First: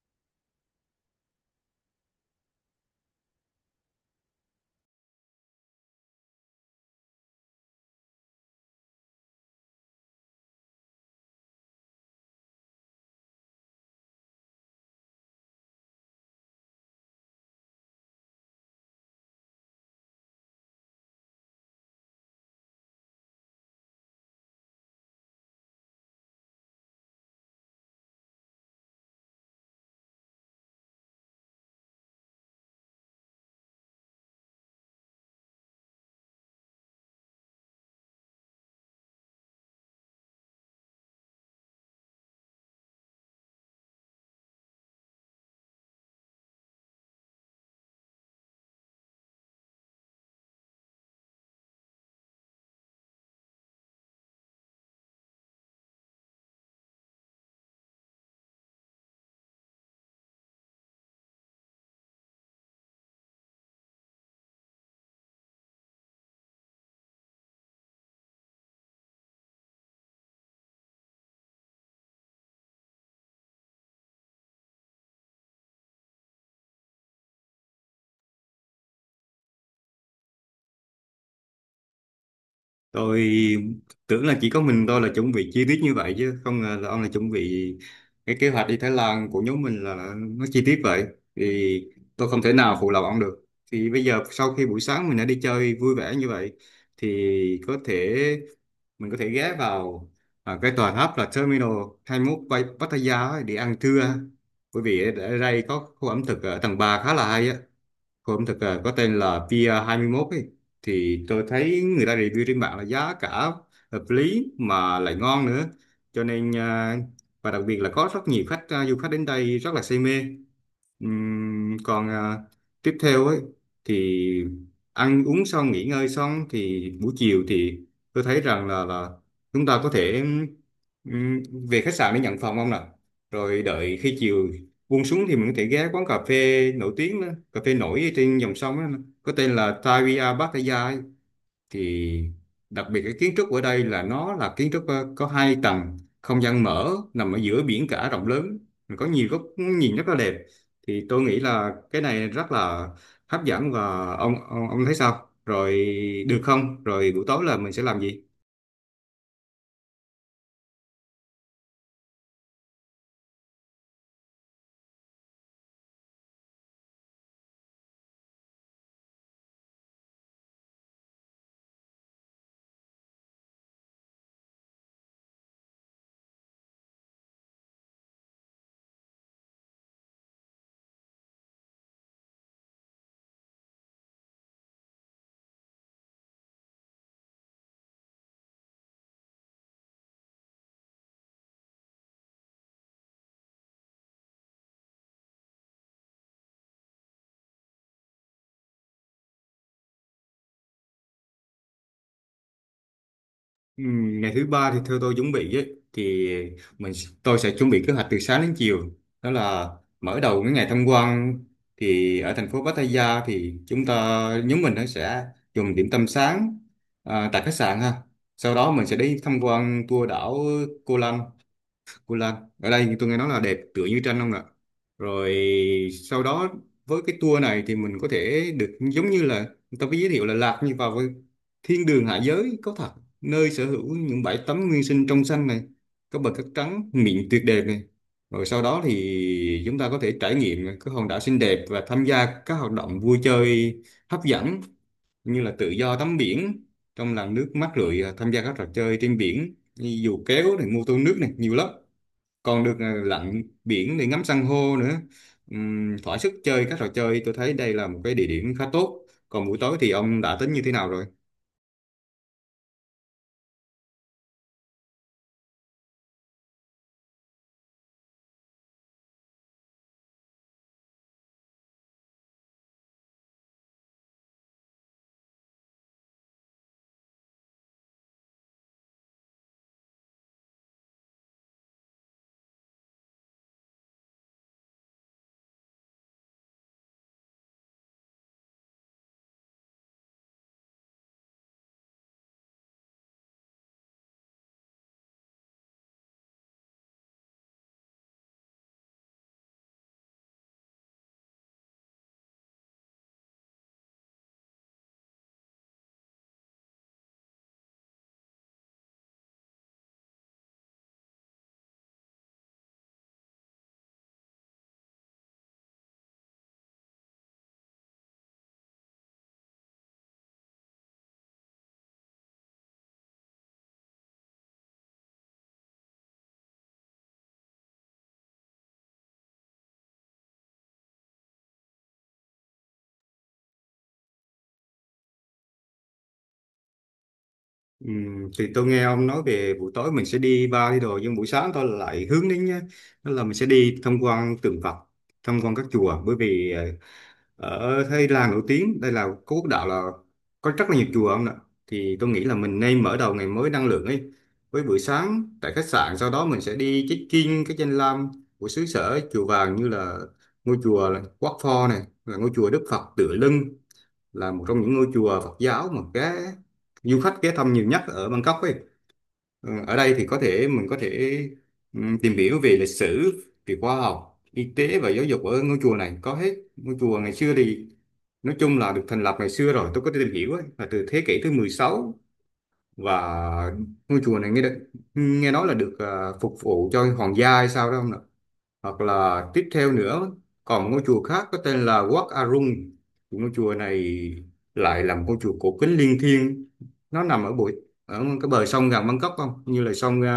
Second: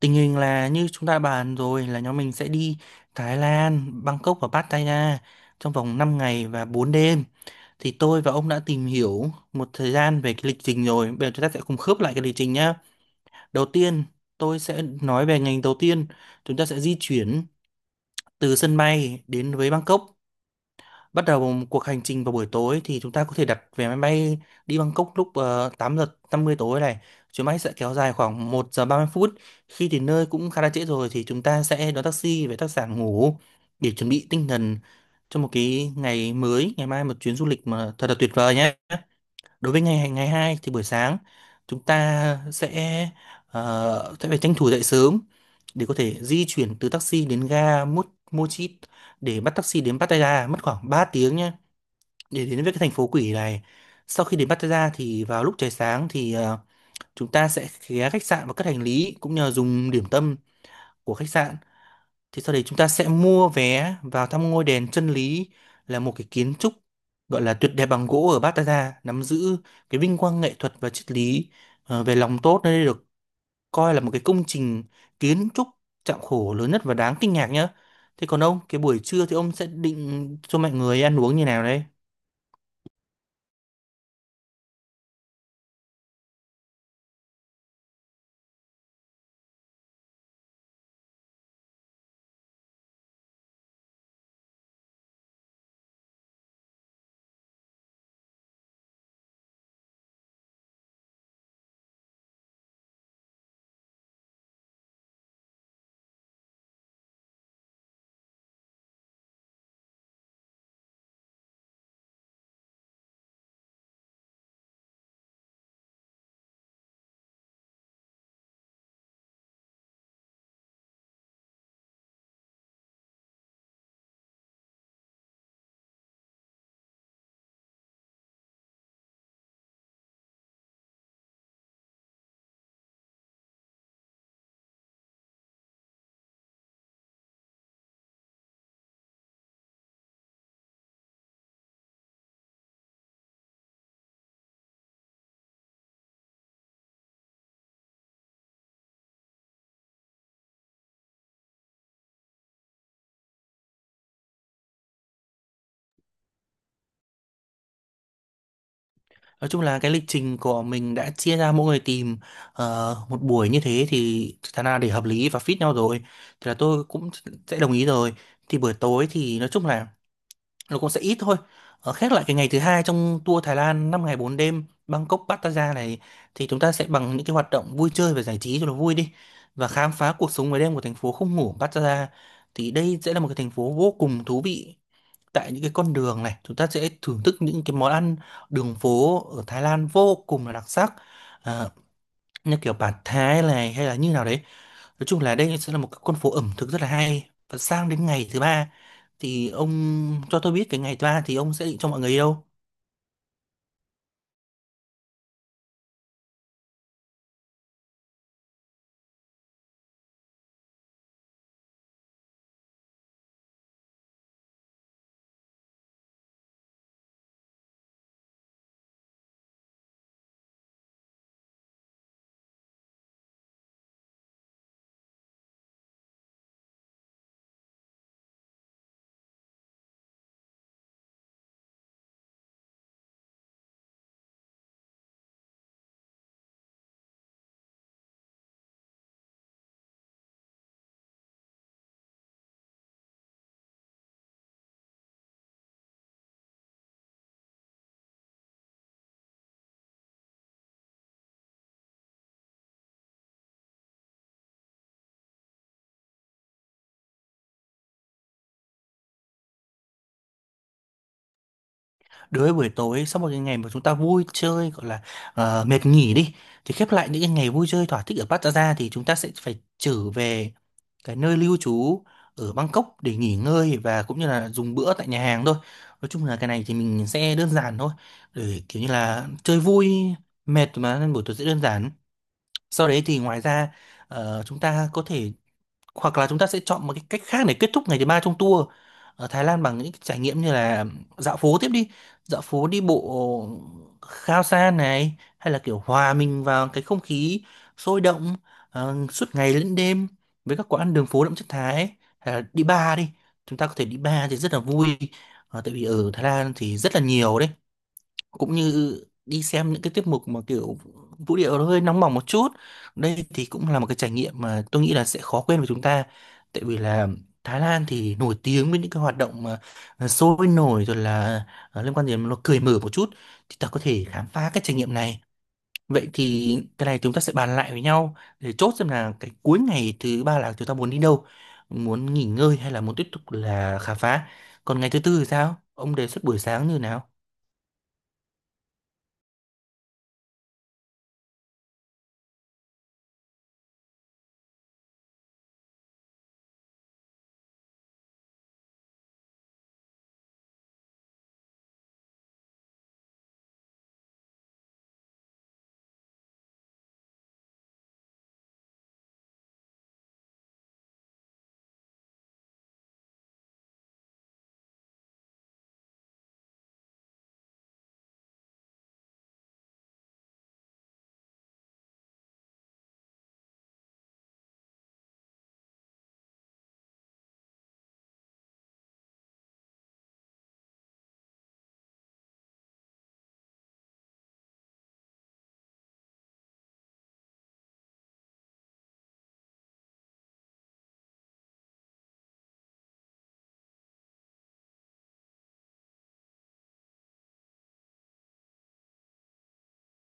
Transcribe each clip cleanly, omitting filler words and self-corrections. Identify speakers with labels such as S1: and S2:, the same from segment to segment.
S1: Tình hình là như chúng ta bàn rồi là nhóm mình sẽ đi Thái Lan, Bangkok và Pattaya trong vòng 5 ngày và 4 đêm. Thì tôi và ông đã tìm hiểu một thời gian về cái lịch trình rồi. Bây giờ chúng ta sẽ cùng khớp lại cái lịch trình nhá. Đầu tiên, tôi sẽ nói về ngành đầu tiên. Chúng ta sẽ di chuyển từ sân bay đến với Bangkok, bắt đầu một cuộc hành trình vào buổi tối. Thì chúng ta có thể đặt vé máy bay đi Bangkok lúc 8 giờ 50 tối này. Chuyến bay sẽ kéo dài khoảng 1 giờ 30 phút. Khi đến nơi cũng khá là trễ rồi thì chúng ta sẽ đón taxi về khách sạn ngủ để chuẩn bị tinh thần cho một cái ngày mới, ngày mai một chuyến du lịch mà thật là tuyệt vời nhé. Đối với ngày ngày 2 thì buổi sáng chúng ta sẽ sẽ phải tranh thủ dậy sớm để có thể di chuyển từ taxi đến ga Mochit để bắt taxi đến Pattaya, mất khoảng 3 tiếng nhé, để đến với cái thành phố quỷ này. Sau khi đến Pattaya thì vào lúc trời sáng thì chúng ta sẽ ghé khách sạn và cất hành lý cũng như là dùng điểm tâm của khách sạn. Thì sau đấy chúng ta sẽ mua vé vào thăm ngôi đền chân lý, là một cái kiến trúc gọi là tuyệt đẹp bằng gỗ ở Pattaya, nắm giữ cái vinh quang nghệ thuật và triết lý, về lòng tốt. Nơi đây được coi là một cái công trình kiến trúc chạm khổ lớn nhất và đáng kinh ngạc nhá. Thế còn ông, cái buổi trưa thì ông sẽ định cho mọi người ăn uống như nào đấy?
S2: Tôi tưởng là chỉ có mình tôi là chuẩn bị chi tiết như vậy, chứ không ngờ là ông là chuẩn bị cái kế hoạch đi Thái Lan của nhóm mình là nó chi tiết vậy. Thì tôi không thể nào phụ lòng ông được. Thì bây giờ, sau khi buổi sáng mình đã đi chơi vui vẻ như vậy, thì có thể mình có thể ghé vào cái tòa tháp là Terminal 21 Pattaya ấy để ăn trưa, bởi vì ở ở đây có khu ẩm thực ở tầng 3 khá là hay á. Cô ẩm thực có tên là Pier 21 ấy. Thì tôi thấy người ta review trên mạng là giá cả hợp lý mà lại ngon nữa. Cho nên và đặc biệt là có rất nhiều khách, du khách đến đây rất là say mê. Còn tiếp theo ấy thì ăn uống xong, nghỉ ngơi xong thì buổi chiều thì tôi thấy rằng là chúng ta có thể ừm, về khách sạn để nhận phòng không nào, rồi đợi khi chiều buông xuống thì mình có thể ghé quán cà phê nổi tiếng đó, cà phê nổi trên dòng sông đó, có tên là Tavia Pattaya ấy. Thì đặc biệt cái kiến trúc ở đây là nó là kiến trúc, có 2 tầng không gian mở, nằm ở giữa biển cả rộng lớn, có nhiều góc nhìn rất là đẹp. Thì tôi nghĩ là cái này rất là hấp dẫn, và ông thấy sao rồi, được không? Rồi buổi tối là mình sẽ làm gì?
S1: Nói chung là cái lịch trình của mình đã chia ra mỗi người tìm một buổi như thế, thì thật ra để hợp lý và fit nhau rồi thì là tôi cũng sẽ đồng ý rồi. Thì buổi tối thì nói chung là nó cũng sẽ ít thôi. Khép lại cái ngày thứ hai trong tour Thái Lan 5 ngày 4 đêm Bangkok Pattaya này thì chúng ta sẽ bằng những cái hoạt động vui chơi và giải trí cho nó vui đi, và khám phá cuộc sống ngoài đêm của thành phố không ngủ Pattaya. Thì đây sẽ là một cái thành phố vô cùng thú vị. Tại những cái con đường này chúng ta sẽ thưởng thức những cái món ăn đường phố ở Thái Lan vô cùng là đặc sắc, à, như kiểu bản Thái này hay là như nào đấy. Nói chung là đây sẽ là một cái con phố ẩm thực rất là hay. Và sang đến ngày thứ ba thì ông cho tôi biết cái ngày thứ ba thì ông sẽ định cho mọi người đi đâu?
S2: Ừ, ngày thứ ba thì theo tôi chuẩn bị ấy, thì mình tôi sẽ chuẩn bị kế hoạch từ sáng đến chiều. Đó là mở đầu cái ngày tham quan thì ở thành phố Pattaya thì chúng ta nhóm mình nó sẽ dùng điểm tâm sáng tại khách sạn ha. Sau đó mình sẽ đi tham quan tour đảo Koh Lanta, Cô Lan. Ở đây thì tôi nghe nói là đẹp tựa như tranh không ạ. Rồi sau đó, với cái tour này thì mình có thể được giống như là người ta có giới thiệu là lạc như vào với thiên đường hạ giới có thật, nơi sở hữu những bãi tắm nguyên sinh trong xanh này, có bờ cát trắng mịn tuyệt đẹp này. Rồi sau đó thì chúng ta có thể trải nghiệm các hòn đảo xinh đẹp và tham gia các hoạt động vui chơi hấp dẫn, như là tự do tắm biển trong làn nước mát rượi, tham gia các trò chơi trên biển như dù kéo này, mô tô nước này, nhiều lắm. Còn được lặn biển để ngắm san hô nữa. Thỏa sức chơi các trò chơi, tôi thấy đây là một cái địa điểm khá tốt. Còn buổi tối thì ông đã tính như thế nào rồi?
S1: Đối với buổi tối, sau một cái ngày mà chúng ta vui chơi gọi là mệt nghỉ đi, thì khép lại những cái ngày vui chơi thỏa thích ở Pattaya thì chúng ta sẽ phải trở về cái nơi lưu trú ở Bangkok để nghỉ ngơi và cũng như là dùng bữa tại nhà hàng thôi. Nói chung là cái này thì mình sẽ đơn giản thôi, để kiểu như là chơi vui mệt mà, nên buổi tối sẽ đơn giản. Sau đấy thì ngoài ra chúng ta có thể, hoặc là chúng ta sẽ chọn một cái cách khác để kết thúc ngày thứ ba trong tour ở Thái Lan bằng những cái trải nghiệm như là dạo phố tiếp đi, dạo phố đi bộ Khao San này, hay là kiểu hòa mình vào cái không khí sôi động suốt ngày lẫn đêm với các quán đường phố đậm chất Thái ấy. Hay là đi bar đi, chúng ta có thể đi bar thì rất là vui. Tại vì ở Thái Lan thì rất là nhiều đấy. Cũng như đi xem những cái tiết mục mà kiểu vũ điệu nó hơi nóng bỏng một chút, đây thì cũng là một cái trải nghiệm mà tôi nghĩ là sẽ khó quên với chúng ta. Tại vì là Thái Lan thì nổi tiếng với những cái hoạt động mà sôi nổi, rồi là liên quan đến nó cởi mở một chút, thì ta có thể khám phá cái trải nghiệm này. Vậy thì cái này chúng ta sẽ bàn lại với nhau để chốt xem là cái cuối ngày thứ ba là chúng ta muốn đi đâu, muốn nghỉ ngơi hay là muốn tiếp tục là khám phá. Còn ngày thứ tư thì sao, ông đề xuất buổi sáng như nào?
S2: Thì tôi nghe ông nói về buổi tối mình sẽ đi bar đi đồ, nhưng buổi sáng tôi lại hướng đến nhá, đó là mình sẽ đi tham quan tượng Phật, tham quan các chùa. Bởi vì ở Thái Lan nổi tiếng, đây là có quốc đạo, là có rất là nhiều chùa ông ạ. Thì tôi nghĩ là mình nên mở đầu ngày mới năng lượng ấy. Với buổi sáng tại khách sạn, sau đó mình sẽ đi check-in cái danh lam của xứ sở chùa vàng, như là ngôi chùa là Wat Pho này, là ngôi chùa Đức Phật Tựa Lưng, là một trong những ngôi chùa Phật giáo mà cái du khách ghé thăm nhiều nhất ở Bangkok ấy. Ờ, ở đây thì có thể mình có thể tìm hiểu về lịch sử, về khoa học, y tế và giáo dục, ở ngôi chùa này có hết. Ngôi chùa ngày xưa thì nói chung là được thành lập ngày xưa rồi, tôi có tìm hiểu ấy, là từ thế kỷ thứ 16. Và ngôi chùa này nghe nói là được phục vụ cho hoàng gia hay sao đó không. Hoặc là tiếp theo nữa, còn ngôi chùa khác có tên là Wat Arun. Ngôi chùa này lại là một ngôi chùa cổ kính linh thiêng, nó nằm ở ở cái bờ sông gần Bangkok, không như là sông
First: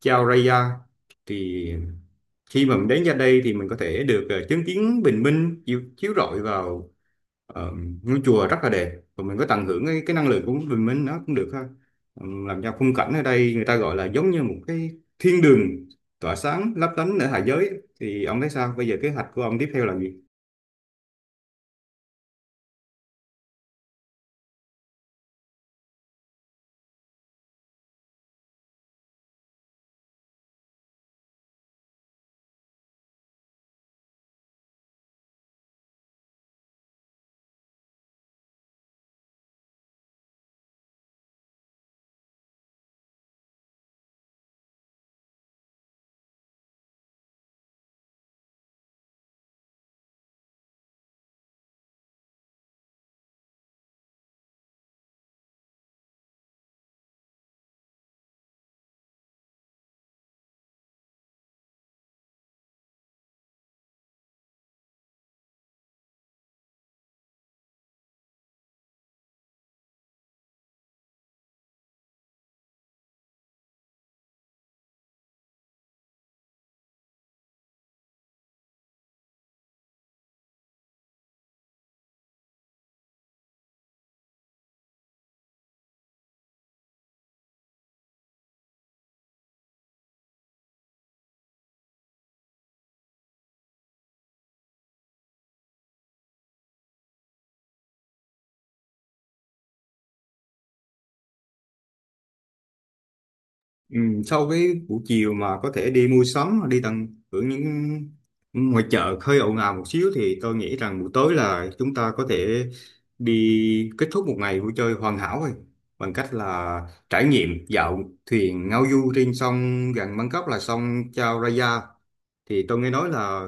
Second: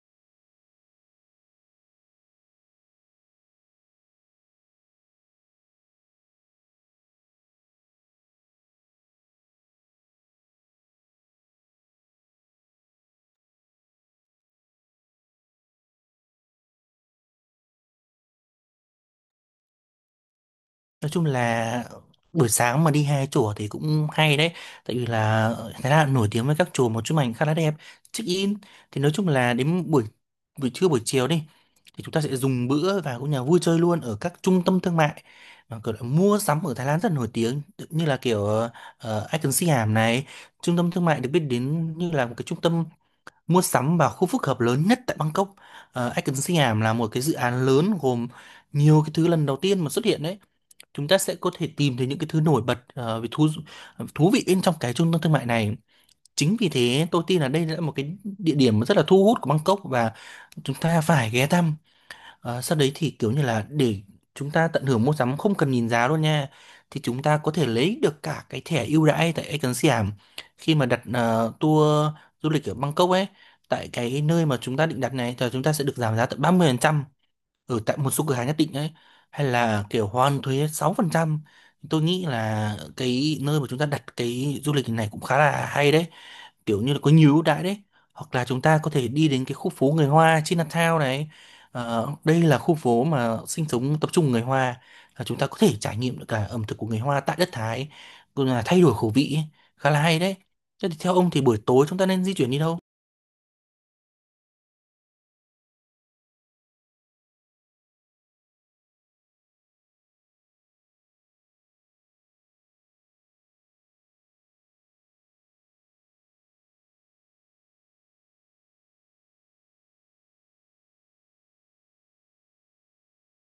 S2: Chao Phraya. Thì khi mà mình đến ra đây thì mình có thể được chứng kiến bình minh chiếu rọi vào. Ờ, ngôi chùa rất là đẹp và mình có tận hưởng cái năng lượng của mình nó cũng được ha. Ờ, làm cho khung cảnh ở đây người ta gọi là giống như một cái thiên đường tỏa sáng lấp lánh ở hạ giới. Thì ông thấy sao, bây giờ kế hoạch của ông tiếp theo là gì?
S1: Nói chung là buổi sáng mà đi hai chùa thì cũng hay đấy. Tại vì là Thái Lan nổi tiếng với các chùa, một chụp ảnh khá là đẹp, check in. Thì nói chung là đến buổi buổi trưa buổi chiều đi thì chúng ta sẽ dùng bữa và cũng nhà vui chơi luôn ở các trung tâm thương mại mà kiểu là mua sắm ở Thái Lan rất nổi tiếng, như là kiểu Icon Siam này, trung tâm thương mại được biết đến như là một cái trung tâm mua sắm và khu phức hợp lớn nhất tại Bangkok. Icon Siam là một cái dự án lớn gồm nhiều cái thứ lần đầu tiên mà xuất hiện đấy. Chúng ta sẽ có thể tìm thấy những cái thứ nổi bật ờ, về thú thú vị bên trong cái trung tâm thương mại này. Chính vì thế tôi tin là đây là một cái địa điểm rất là thu hút của Bangkok và chúng ta phải ghé thăm. Sau đấy thì kiểu như là để chúng ta tận hưởng mua sắm không cần nhìn giá luôn nha, thì chúng ta có thể lấy được cả cái thẻ ưu đãi tại Ecan Siam khi mà đặt tour du lịch ở Bangkok ấy. Tại cái nơi mà chúng ta định đặt này thì chúng ta sẽ được giảm giá tận 30% ở tại một số cửa hàng nhất định ấy, hay là kiểu hoàn thuế 6%. Tôi nghĩ là cái nơi mà chúng ta đặt cái du lịch này cũng khá là hay đấy, kiểu như là có nhiều ưu đãi đấy. Hoặc là chúng ta có thể đi đến cái khu phố người Hoa Chinatown này. Đây là khu phố mà sinh sống tập trung người Hoa, là chúng ta có thể trải nghiệm được cả ẩm thực của người Hoa tại đất Thái, cũng là thay đổi khẩu vị ấy. Khá là hay đấy. Thế thì theo ông thì buổi tối chúng ta nên di chuyển đi đâu?
S2: Ừ, sau cái buổi chiều mà có thể đi mua sắm hoặc đi tận hưởng những ngoài chợ hơi ồn ào một xíu, thì tôi nghĩ rằng buổi tối là chúng ta có thể đi kết thúc một ngày vui chơi hoàn hảo rồi, bằng cách là trải nghiệm dạo thuyền ngao du trên sông gần Bangkok là sông Chao Phraya. Thì tôi nghe nói là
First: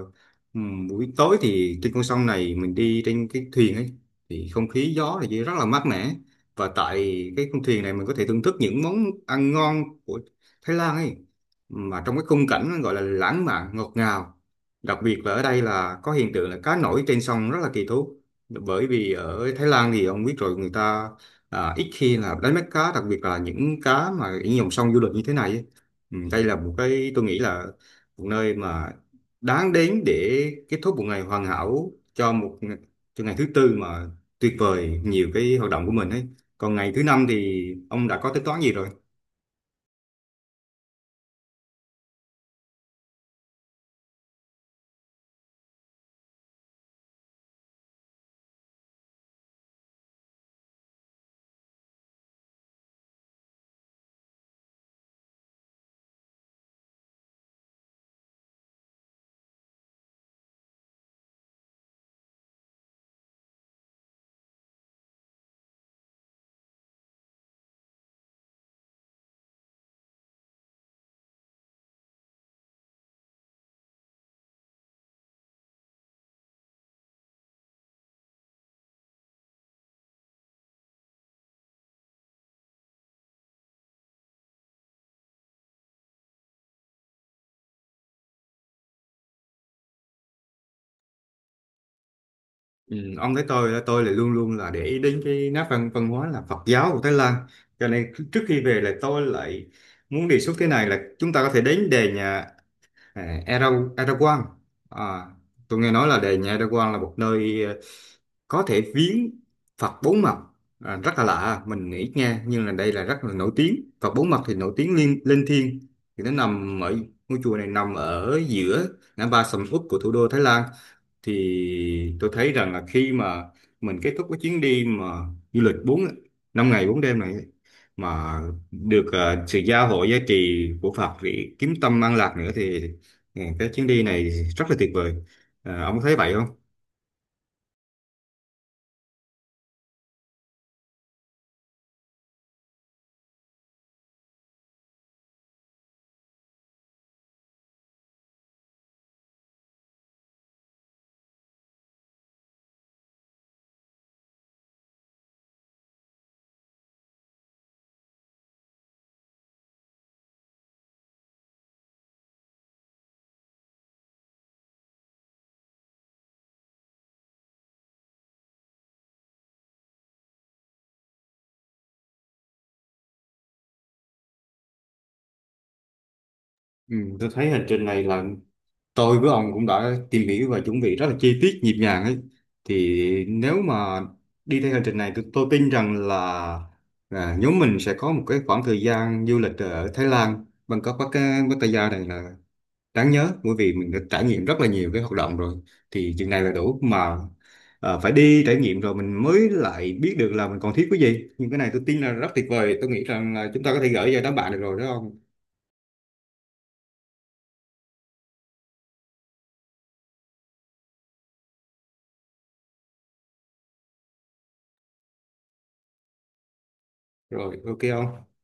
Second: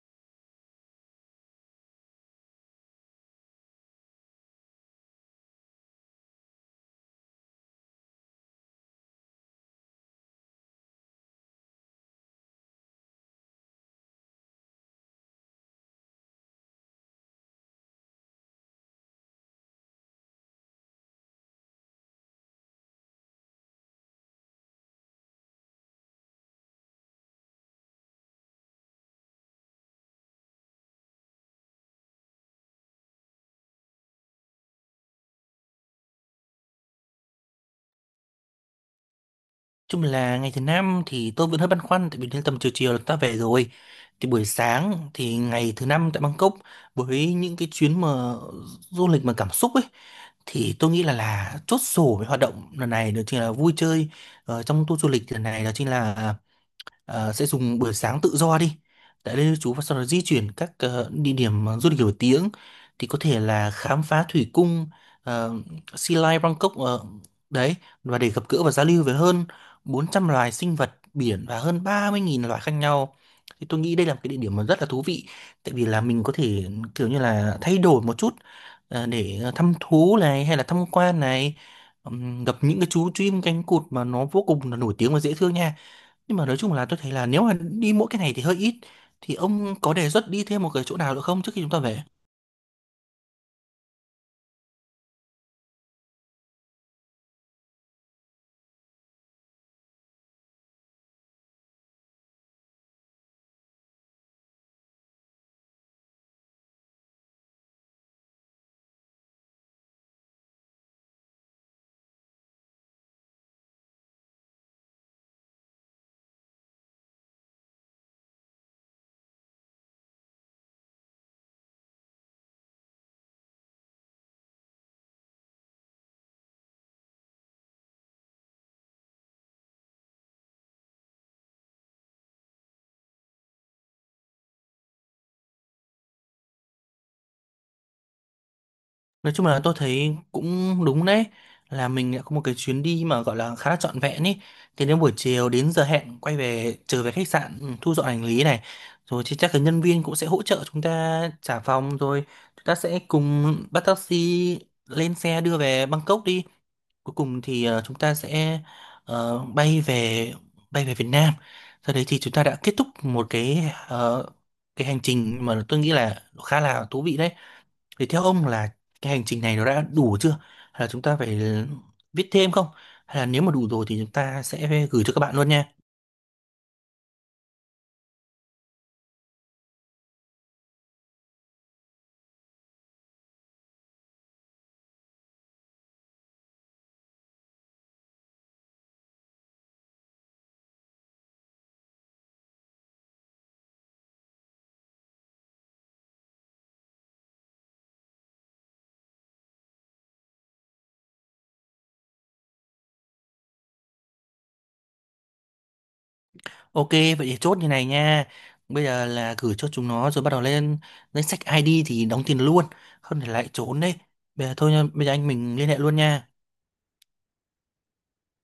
S2: buổi tối thì trên con sông này mình đi trên cái thuyền ấy thì không khí gió thì rất là mát mẻ. Và tại cái con thuyền này mình có thể thưởng thức những món ăn ngon của Thái Lan ấy, mà trong cái khung cảnh gọi là lãng mạn ngọt ngào. Đặc biệt là ở đây là có hiện tượng là cá nổi trên sông rất là kỳ thú, bởi vì ở Thái Lan thì ông biết rồi, người ta ít khi là đánh bắt cá, đặc biệt là những cá mà những dòng sông du lịch như thế này ấy. Ừ, đây là một cái tôi nghĩ là một nơi mà đáng đến để kết thúc một ngày hoàn hảo cho cho ngày thứ tư mà tuyệt vời, nhiều cái hoạt động của mình ấy. Còn ngày thứ năm thì ông đã có tính toán gì rồi?
S1: Chung là ngày thứ năm thì tôi vẫn hơi băn khoăn, tại vì đến tầm chiều chiều là ta về rồi. Thì buổi sáng thì ngày thứ năm tại Bangkok với những cái chuyến mà du lịch mà cảm xúc ấy, thì tôi nghĩ là chốt sổ với hoạt động lần này đó chính là vui chơi trong tour du lịch lần này. Đó chính là sẽ dùng buổi sáng tự do đi tại đây chú, và sau đó di chuyển các địa điểm du lịch nổi tiếng. Thì có thể là khám phá thủy cung ờ, Sea Lion Bangkok đấy, và để gặp gỡ và giao lưu với hơn 400 loài sinh vật biển và hơn 30.000 loài khác nhau. Thì tôi nghĩ đây là một cái địa điểm mà rất là thú vị, tại vì là mình có thể kiểu như là thay đổi một chút, để thăm thú này hay là tham quan này, gặp những cái chú chim cánh cụt mà nó vô cùng là nổi tiếng và dễ thương nha. Nhưng mà nói chung là tôi thấy là nếu mà đi mỗi cái này thì hơi ít, thì ông có đề xuất đi thêm một cái chỗ nào nữa không trước khi chúng ta về?
S2: Ừ, ông thấy tôi là luôn luôn là để ý đến cái nét văn văn hóa là Phật giáo của Thái Lan, cho nên trước khi về là tôi lại muốn đề xuất thế này, là chúng ta có thể đến đền nhà, à, Erdogan. À, tôi nghe nói là đền nhà Erdogan là một nơi có thể viếng Phật bốn mặt. À, rất là lạ mình nghĩ nghe, nhưng là đây là rất là nổi tiếng. Phật bốn mặt thì nổi tiếng liên linh thiêng. Thì nó nằm ở ngôi chùa này nằm ở giữa ngã ba sầm uất của thủ đô Thái Lan. Thì tôi thấy rằng là khi mà mình kết thúc cái chuyến đi mà du lịch 5 ngày 4 đêm này ấy, mà được sự gia hộ giá trị của Phật để kiếm tâm an lạc nữa, thì ừ, cái chuyến đi này rất là tuyệt vời. Ờ, ông có thấy vậy không?
S1: Nói chung là tôi thấy cũng đúng đấy, là mình đã có một cái chuyến đi mà gọi là khá là trọn vẹn ý. Thì đến buổi chiều đến giờ hẹn quay về, trở về khách sạn, thu dọn hành lý này, rồi thì chắc là nhân viên cũng sẽ hỗ trợ chúng ta trả phòng rồi. Chúng ta sẽ cùng bắt taxi lên xe đưa về Bangkok đi. Cuối cùng thì chúng ta sẽ ờ, bay về bay về Việt Nam. Sau đấy thì chúng ta đã kết thúc một cái cái hành trình mà tôi nghĩ là khá là thú vị đấy. Thì theo ông là cái hành trình này nó đã đủ chưa? Hay là chúng ta phải viết thêm không? Hay là nếu mà đủ rồi thì chúng ta sẽ gửi cho các bạn luôn nha.
S2: Ừ, tôi thấy hành trình này là tôi với ông cũng đã tìm hiểu và chuẩn bị rất là chi tiết nhịp nhàng ấy. Thì nếu mà đi theo hành trình này, tôi tin rằng là nhóm mình sẽ có một cái khoảng thời gian du lịch ở Thái Lan Bangkok Pattaya Pattaya này là đáng nhớ, bởi vì mình đã trải nghiệm rất là nhiều cái hoạt động rồi. Thì chừng này là đủ mà, phải đi trải nghiệm rồi mình mới lại biết được là mình còn thiếu cái gì. Nhưng cái này tôi tin là rất tuyệt vời, tôi nghĩ rằng là chúng ta có thể gửi cho đám bạn được rồi đó ông.
S1: Ok, vậy thì chốt như này nha. Bây giờ là gửi cho chúng nó rồi bắt đầu lên danh sách ID thì đóng tiền luôn. Không thì lại trốn đấy. Bây giờ thôi nha, bây giờ anh mình liên hệ luôn nha.
S2: Rồi, ok không?